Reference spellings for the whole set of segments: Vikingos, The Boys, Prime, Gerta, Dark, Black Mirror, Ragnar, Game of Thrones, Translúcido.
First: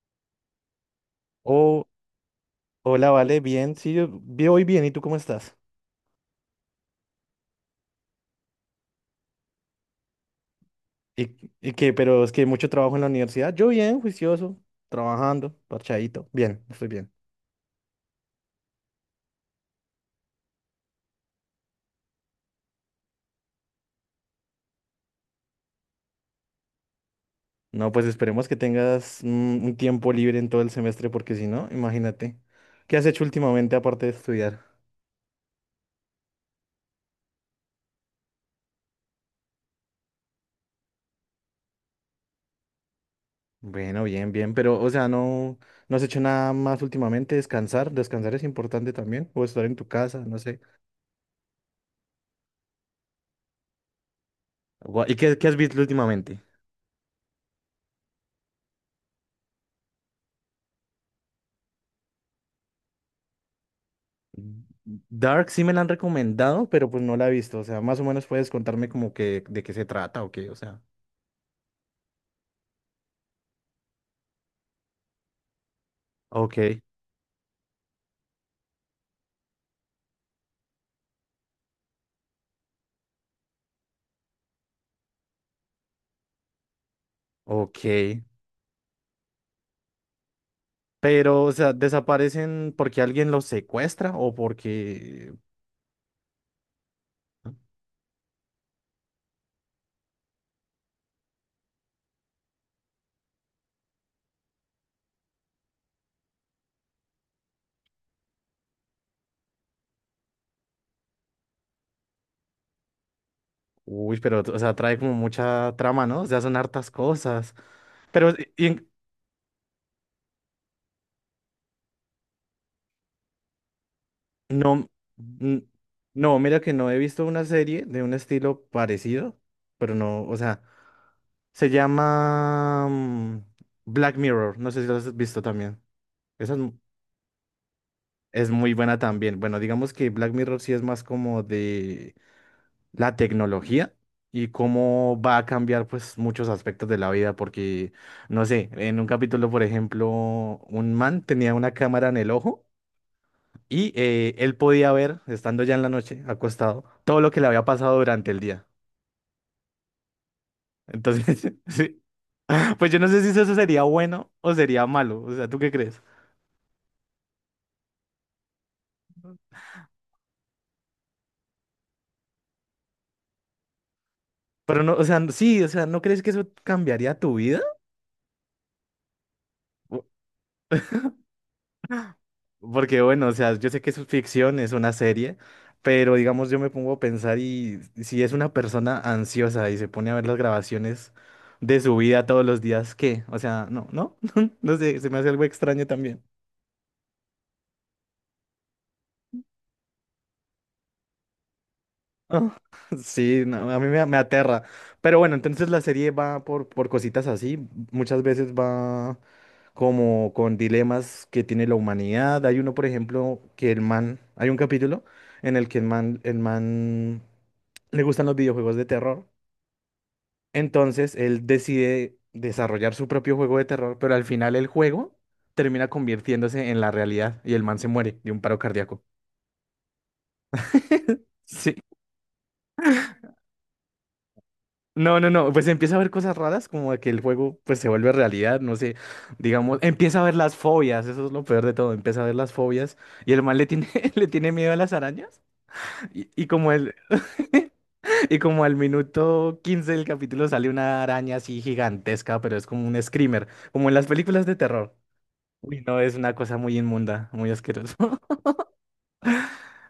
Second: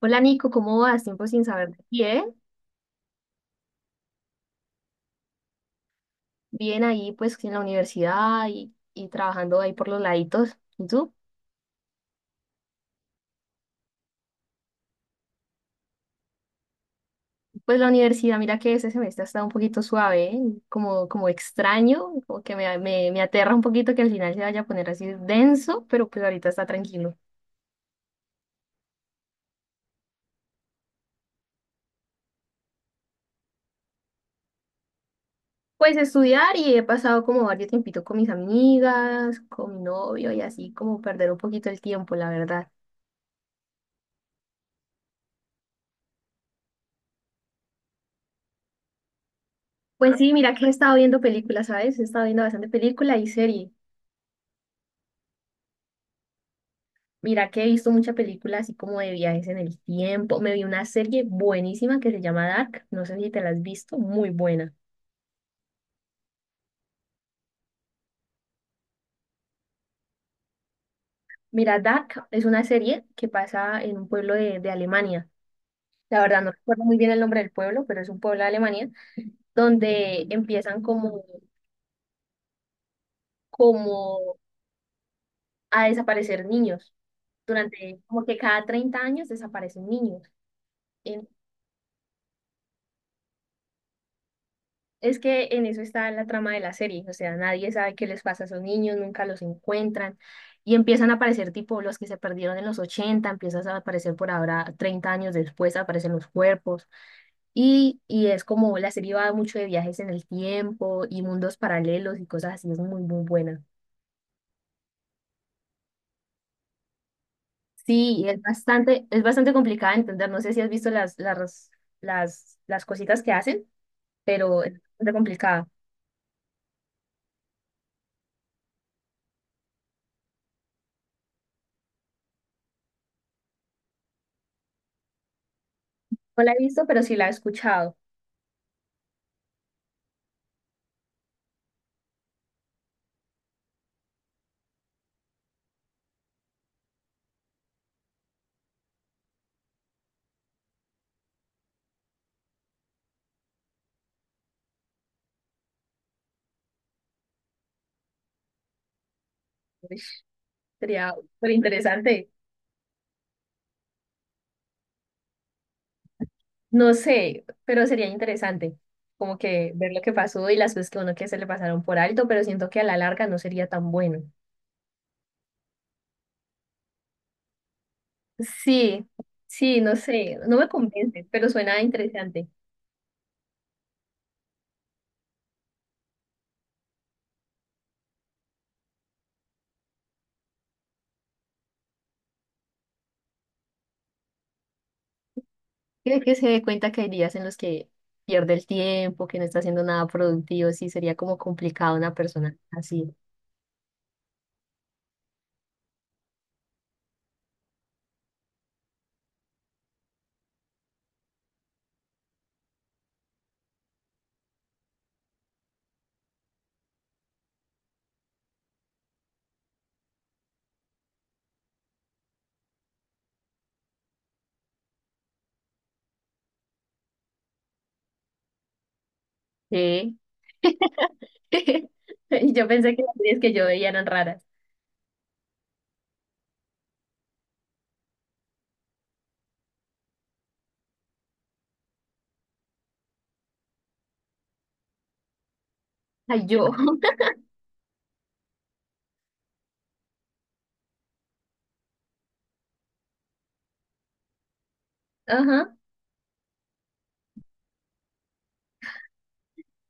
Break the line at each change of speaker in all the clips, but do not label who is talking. Hola Nico, ¿cómo vas? Tiempo sin saber de
Oh,
ti, ¿eh?
hola, vale, bien, sí, voy bien, ¿y tú cómo estás?
Bien ahí pues en la universidad y trabajando ahí por los laditos. ¿Y tú?
¿Y qué? Pero es que mucho trabajo en la universidad. Yo bien, juicioso, trabajando, parchadito. Bien, estoy bien.
Pues la universidad, mira que ese semestre ha estado un poquito suave, ¿eh? Como, como extraño, como que me aterra un poquito que al final se vaya a poner así denso, pero pues ahorita está tranquilo.
No, pues esperemos que tengas un tiempo libre en todo el semestre, porque si no, imagínate. ¿Qué has hecho últimamente aparte de estudiar?
Pues estudiar y he pasado como varios tiempito con mis amigas, con mi novio y así como perder un poquito el tiempo, la verdad.
Bueno, bien, bien, pero, o sea, no has hecho nada más últimamente, descansar, descansar es importante también, o estar en tu
Pues
casa,
sí,
no
mira
sé.
que he estado viendo películas, ¿sabes? He estado viendo bastante película y serie.
¿Y qué, qué has visto últimamente?
Mira que he visto muchas películas así como de viajes en el tiempo. Me vi una serie buenísima que se llama Dark. No sé si te la has visto, muy buena.
Dark sí me la han recomendado, pero pues no la he visto. O sea, más o menos puedes contarme como que de qué se trata o qué, o sea.
Mira, Dark es una serie que pasa en un pueblo de Alemania. La verdad no
Ok,
recuerdo muy bien el nombre del pueblo, pero es un pueblo de Alemania donde empiezan como, como a desaparecer niños.
ok.
Durante como que cada 30 años desaparecen niños. En
Pero, o sea, ¿desaparecen porque alguien los secuestra o
Es
porque...
que en eso está la trama de la serie, o sea, nadie sabe qué les pasa a esos niños, nunca los encuentran y empiezan a aparecer tipo los que se perdieron en los 80, empiezan a aparecer por ahora 30 años después, aparecen los cuerpos y es como la serie va mucho de viajes en el tiempo y mundos paralelos y cosas así, es muy, muy buena.
Uy, pero, o sea, trae como mucha trama, ¿no? O sea, son hartas cosas.
Sí,
Pero, ¿y en-
es bastante complicada de entender, no sé si has visto las, las cositas que hacen, pero es
No,
bastante
mm,
complicada.
no, mira que no he visto una serie de un estilo parecido, pero no, o sea, se llama Black Mirror, no sé si lo has visto también.
No la
Esa
he
es, mu-
visto, pero sí la he escuchado.
es muy buena también. Bueno, digamos que Black Mirror sí es más como de la tecnología y cómo va a cambiar pues muchos aspectos de la vida, porque, no sé, en un capítulo, por ejemplo, un man tenía una cámara en el ojo. Y él podía ver, estando ya en la noche, acostado, todo lo que le había pasado durante el día.
Sería súper
Entonces, sí,
interesante.
pues yo no sé si eso sería bueno o sería malo. O sea, ¿tú qué crees?
No sé, pero sería interesante como que ver lo que pasó y las cosas que uno que se le pasaron por alto, pero siento que a la larga no sería tan bueno.
Pero no, o sea, sí, o sea, ¿no crees que eso cambiaría tu vida?
Sí, sí, no
Po-
sé, no me convence, pero suena interesante.
Porque bueno, o sea, yo sé que es ficción, es una serie, pero digamos yo me pongo a pensar y si es una persona ansiosa y se pone a ver las grabaciones de su vida todos los días, ¿qué? O sea, no sé, se me hace algo extraño
Creo
también.
que se dé cuenta que hay días en los que pierde el tiempo, que no está haciendo nada productivo, sí, sería como complicado una persona
Ah,
así.
Sí, no, a mí me aterra. Pero bueno, entonces la serie va por cositas así. Muchas veces va como con dilemas que tiene la humanidad. Hay uno, por ejemplo, que el man, hay un capítulo en el que el man le gustan los videojuegos de terror. Entonces él decide desarrollar su propio juego de terror, pero al final el juego termina convirtiéndose en la realidad y el man se muere de un paro cardíaco.
Sí.
Sí.
Y yo pensé que las series que yo veía eran raras.
No, no, no, pues empieza a ver cosas raras como de que el juego pues se vuelve realidad, no sé, digamos, empieza a ver las fobias, eso es lo peor de todo, empieza a ver las fobias y el man le tiene, le tiene miedo a las arañas y,
Ay,
y
yo.
como y como al minuto 15 del capítulo sale una araña así gigantesca, pero es como un screamer, como en las películas de terror.
Ajá.
Uy, no, es una cosa muy inmunda, muy asquerosa.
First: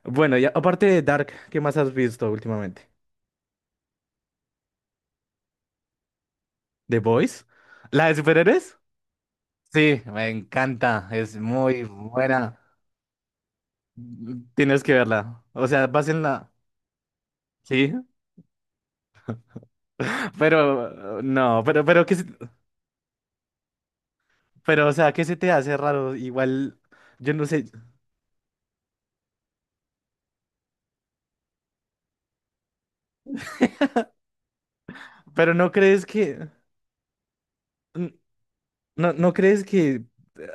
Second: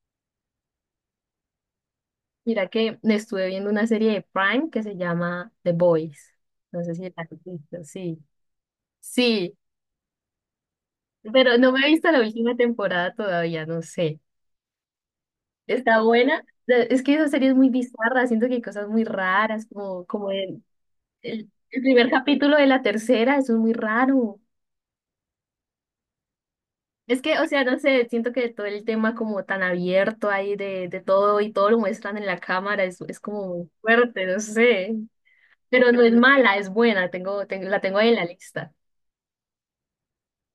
Bueno, y aparte de Dark, ¿qué más has visto
Mira
últimamente?
que estuve viendo una serie de Prime que se llama The Boys. No sé
¿The
si la has
Boys?
visto,
¿La de
sí.
superhéroes?
Sí,
Sí, me encanta, es
pero no me
muy
he visto la última
buena.
temporada todavía, no sé.
Tienes que verla. O sea,
Está
vas
buena.
la...
Es que esa serie es muy
Sí,
bizarra, siento que hay cosas muy raras, como, como el,
pero
el,
no,
el primer capítulo de la tercera, eso es muy raro.
pero, o sea, ¿qué se te hace raro? Igual,
Es
yo
que, o
no
sea,
sé,
no sé, siento que todo el tema como tan abierto ahí de todo y todo lo muestran en la cámara, es como muy fuerte, no sé.
pero
Pero no es mala, es buena, tengo, la tengo ahí
n-
en la lista.
no, ¿no crees que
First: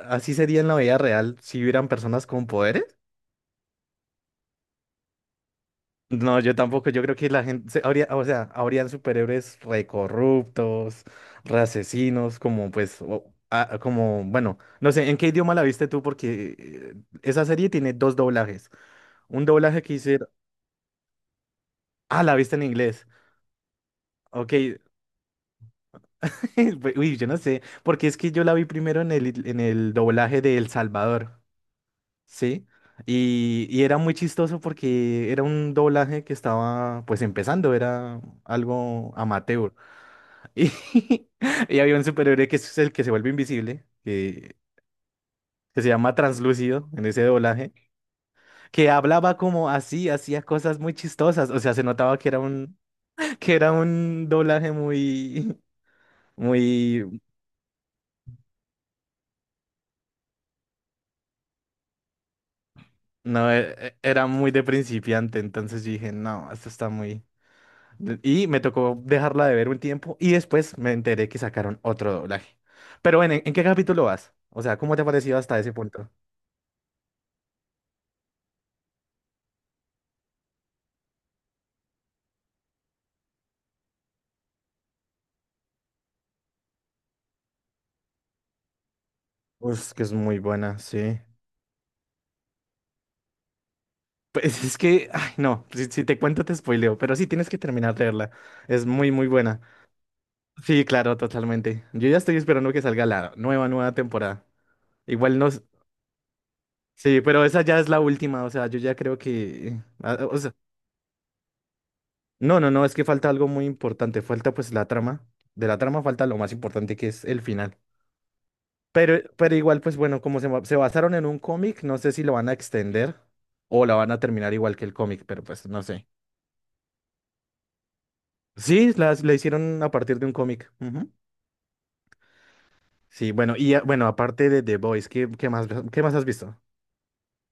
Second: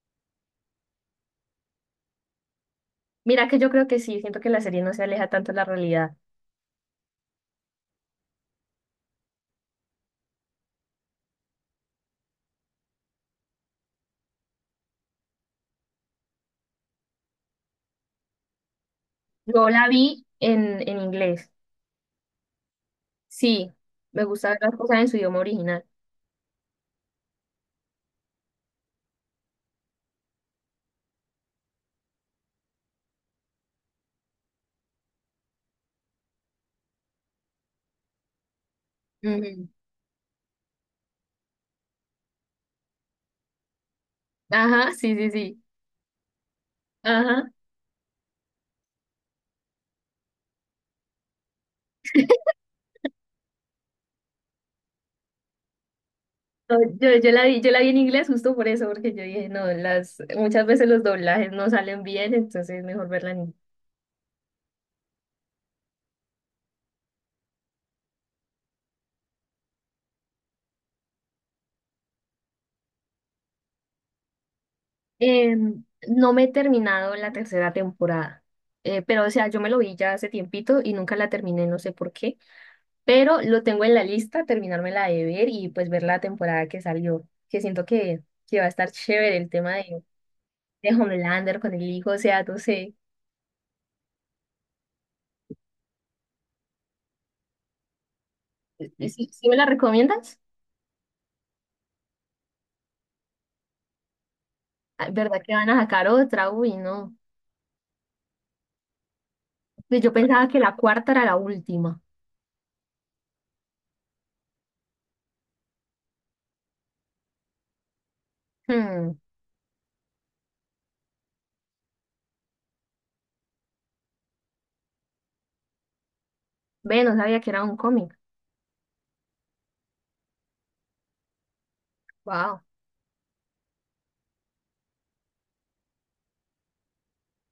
así sería en la vida real si hubieran personas con poderes?
Mira que yo creo que sí, siento que la serie no se aleja tanto de la realidad.
No, yo tampoco. Yo creo que habría, o sea, habrían superhéroes recorruptos, re asesinos, como pues, como, bueno, no sé, ¿en qué idioma la viste tú? Porque esa serie tiene dos doblajes. Un
Yo
doblaje
la
que
vi
hicieron.
en inglés.
Ah, la viste en inglés.
Sí, me gusta
Ok.
ver las cosas en su idioma original.
Pues, uy, yo no sé. Porque es que yo la vi primero en en el doblaje de El Salvador. ¿Sí? Y era muy chistoso porque era un doblaje que estaba pues empezando, era algo
Ujú.
amateur. Y, y había un superhéroe que es el que se vuelve invisible,
Ajá, sí, sí, sí.
que se llama Translúcido en ese
Ajá.
doblaje, que hablaba como así, hacía cosas muy chistosas. O sea, se notaba que era un, que era un doblaje muy,
No, yo,
muy,
yo la vi, yo la vi en inglés justo por eso, porque yo dije, no, las, muchas veces los doblajes no salen bien, entonces es mejor verla en
no,
inglés.
era muy de principiante. Entonces yo dije, no, esto está muy. Y me tocó dejarla de ver un tiempo y después me enteré que sacaron otro doblaje. Pero bueno, en qué capítulo vas? O sea, ¿cómo te ha parecido hasta ese punto?
No me he terminado la tercera temporada, pero o sea, yo me lo vi ya hace tiempito y nunca la terminé, no sé por qué. Pero lo tengo en la lista, terminármela de ver y pues ver la temporada que salió, que siento que va a estar chévere el tema
Pues que es muy buena,
de
sí.
Homelander con el hijo, o sea, no sé.
Pues es que, ay, no, si, si te cuento te spoileo, pero sí tienes que terminar de verla. Es
¿Y
muy,
si,
muy
si me
buena.
la recomiendas?
Sí, claro, totalmente. Yo ya estoy esperando que salga la nueva temporada.
Ay,
Igual
¿verdad
no.
que van a sacar otra? Uy, no.
Sí, pero esa ya es la última, o sea, yo ya creo que.
Pues yo
Ah, o
pensaba
sea,
que la cuarta era la última.
no, no, no, es que falta algo muy importante. Falta pues la trama. De la trama falta lo más importante que es el final.
Hmm.
Pero igual, pues bueno, como se basaron en un cómic, no sé si lo van a extender o la van a terminar igual que el cómic, pero pues no sé.
Ve, no sabía que era un cómic.
Sí, la hicieron a partir de un cómic. Ujú.
Wow.
Sí, bueno, y ah, bueno, aparte de The Boys, qué más has visto?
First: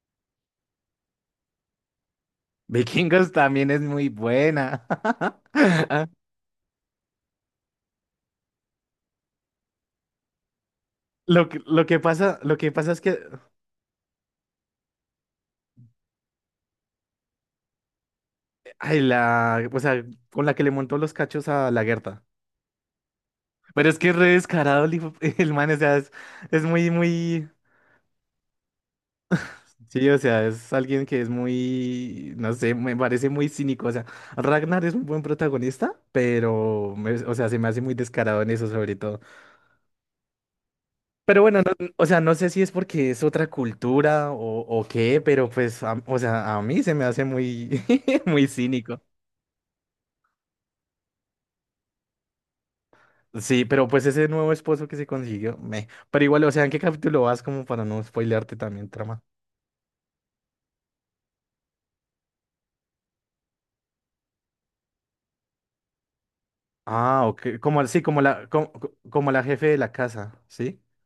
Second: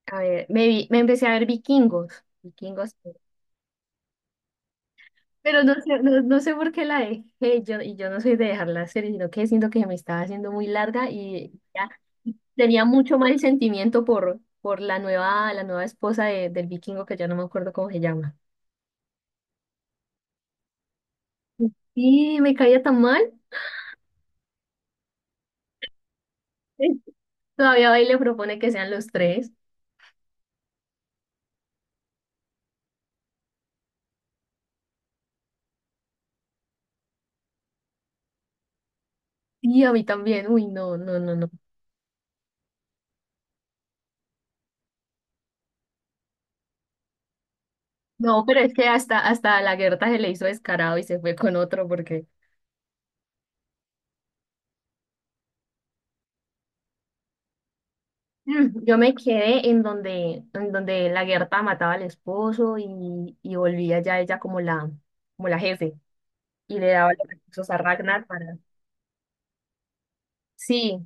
A ver, me empecé a ver Vikingos. Vikingos.
Vikingos también es muy buena.
Pero no sé,
Ah,
no, no sé por qué la dejé yo, y yo no soy de dejar la serie, sino que siento que me estaba haciendo muy larga y ya
Lo que
tenía
pasa es
mucho
que,
mal sentimiento por la nueva esposa del vikingo que ya no me acuerdo cómo se llama.
ay, la, o sea, con la que le montó los cachos a la Gerta.
Y me caía tan mal.
Pero es que es re descarado el man, o sea, es muy, muy...
Todavía va y le propone que sean los tres.
Sí, o sea, es alguien que es muy, no sé, me parece muy cínico. O sea, Ragnar es un buen protagonista, pero o sea, se me hace muy descarado en eso, sobre todo.
Y a mí también. Uy, no, no, no,
Pero
no.
bueno, o sea, no sé si es porque es otra cultura o qué, pero pues, o sea, a mí se me hace muy,
No,
muy
pero es que
cínico.
hasta, hasta a la Gerta se le hizo descarado y se fue con otro porque
Sí, pero pues ese nuevo esposo que se consiguió, me. Pero igual, o sea, ¿en qué capítulo vas como para no spoilearte
Mm,
también
yo me
trama?
quedé en donde la Gerta mataba al esposo y volvía ya ella como la jefe y le daba
Ah,
los
ok,
recursos a
como sí,
Ragnar para...
como la jefe de la casa, ¿sí?
Sí,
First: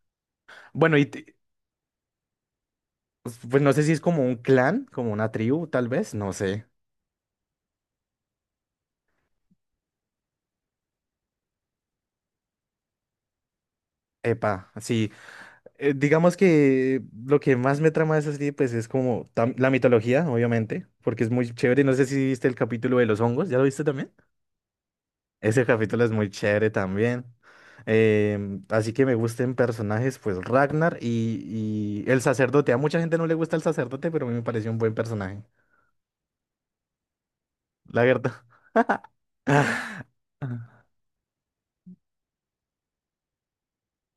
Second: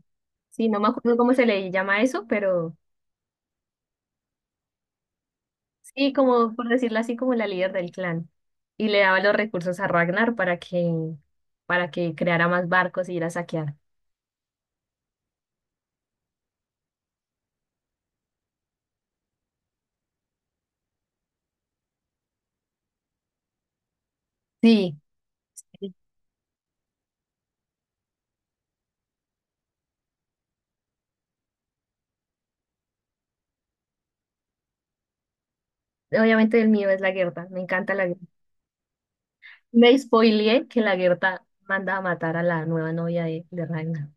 sí, no me
Bueno, y
acuerdo cómo
te-
se le llama eso, pero
pues no sé si es como un clan, como una tribu, tal
sí,
vez, no
como
sé.
por decirlo así, como la líder del clan. Y le daba los recursos a Ragnar para que creara más barcos y ir a saquear.
Epa, sí. Eh, digamos que lo que más me trama de esa serie, pues es como la mitología, obviamente, porque es muy chévere. No sé si viste el capítulo de los hongos, ¿ya lo viste también?
Sí,
Ese capítulo es muy chévere también. Em, así que me gusten personajes, pues Ragnar y el sacerdote. A mucha gente no le gusta el sacerdote, pero a mí me pareció un buen personaje,
obviamente el mío es la Gerta, me encanta
la
la Gerta.
verdad.
Me spoileé que
Ajá.
la Gerta manda a matar a la nueva novia de Ragnar.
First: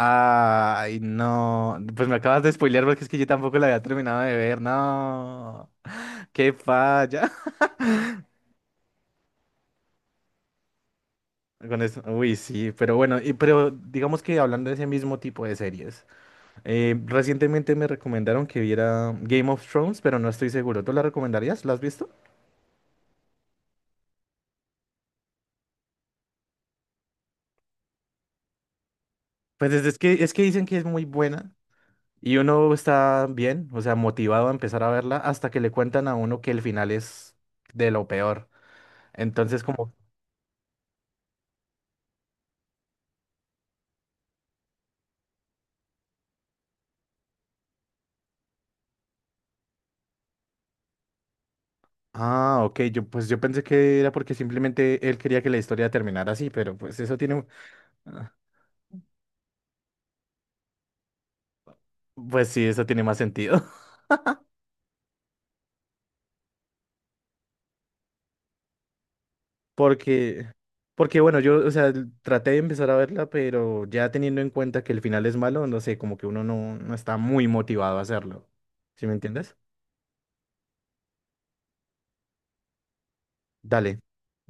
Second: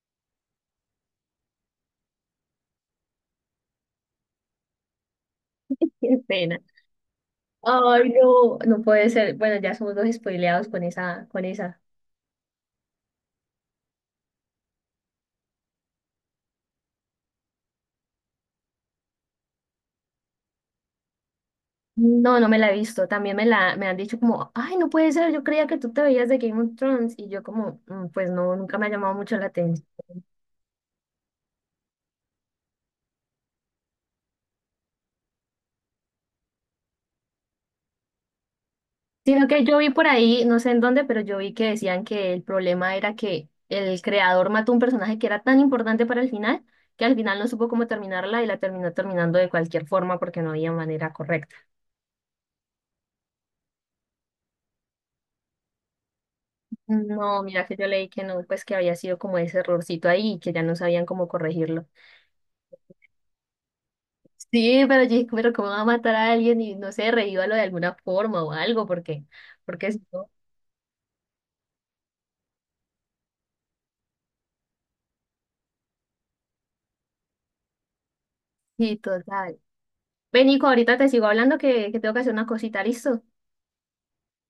Ay, no. Pues me acabas de spoilear porque es que yo tampoco la había terminado de ver. No.
Qué
Qué
pena.
falla.
Ay, no, no puede ser. Bueno, ya somos dos spoileados con esa, con esa.
Con eso, uy, sí, pero bueno, y, pero digamos que hablando de ese mismo tipo de series, recientemente me recomendaron que viera Game of Thrones, pero no estoy seguro. ¿Tú la recomendarías? ¿La has visto?
No, no me la he visto. También me la, me han dicho como, ay, no puede ser, yo creía que tú te veías de Game of Thrones. Y yo como, "Mm, pues no, nunca me ha llamado mucho la
Pues
atención".
es que dicen que es muy buena y uno está bien, o sea, motivado a empezar a verla hasta que le cuentan a uno que el final es de lo peor.
Sino que
Entonces
yo vi
como,
por ahí, no sé en dónde, pero yo vi que decían que el problema era que el creador mató un personaje que era tan importante para el final, que al final no supo cómo terminarla y la terminó terminando de cualquier forma porque no había manera correcta.
ah, ok, yo pues yo pensé que era porque simplemente él quería que la historia terminara así, pero pues eso
No,
tiene,
mira que yo leí que
ah,
no, pues que había sido como ese errorcito ahí y que ya no sabían cómo corregirlo.
pues sí, eso tiene más sentido.
Sí, pero yo dije, pero ¿cómo va a matar a alguien? Y no sé, reívalo de alguna forma o algo, porque, porque si no,
Porque, Porque bueno, yo, o sea, traté de empezar a verla, pero ya teniendo en cuenta que el final es malo, no sé, como que uno no, no está muy motivado a hacerlo.
sí,
¿Sí me entiendes?
total. Ven, Nico, ahorita te sigo hablando que tengo que hacer una cosita, ¿listo?
Dale.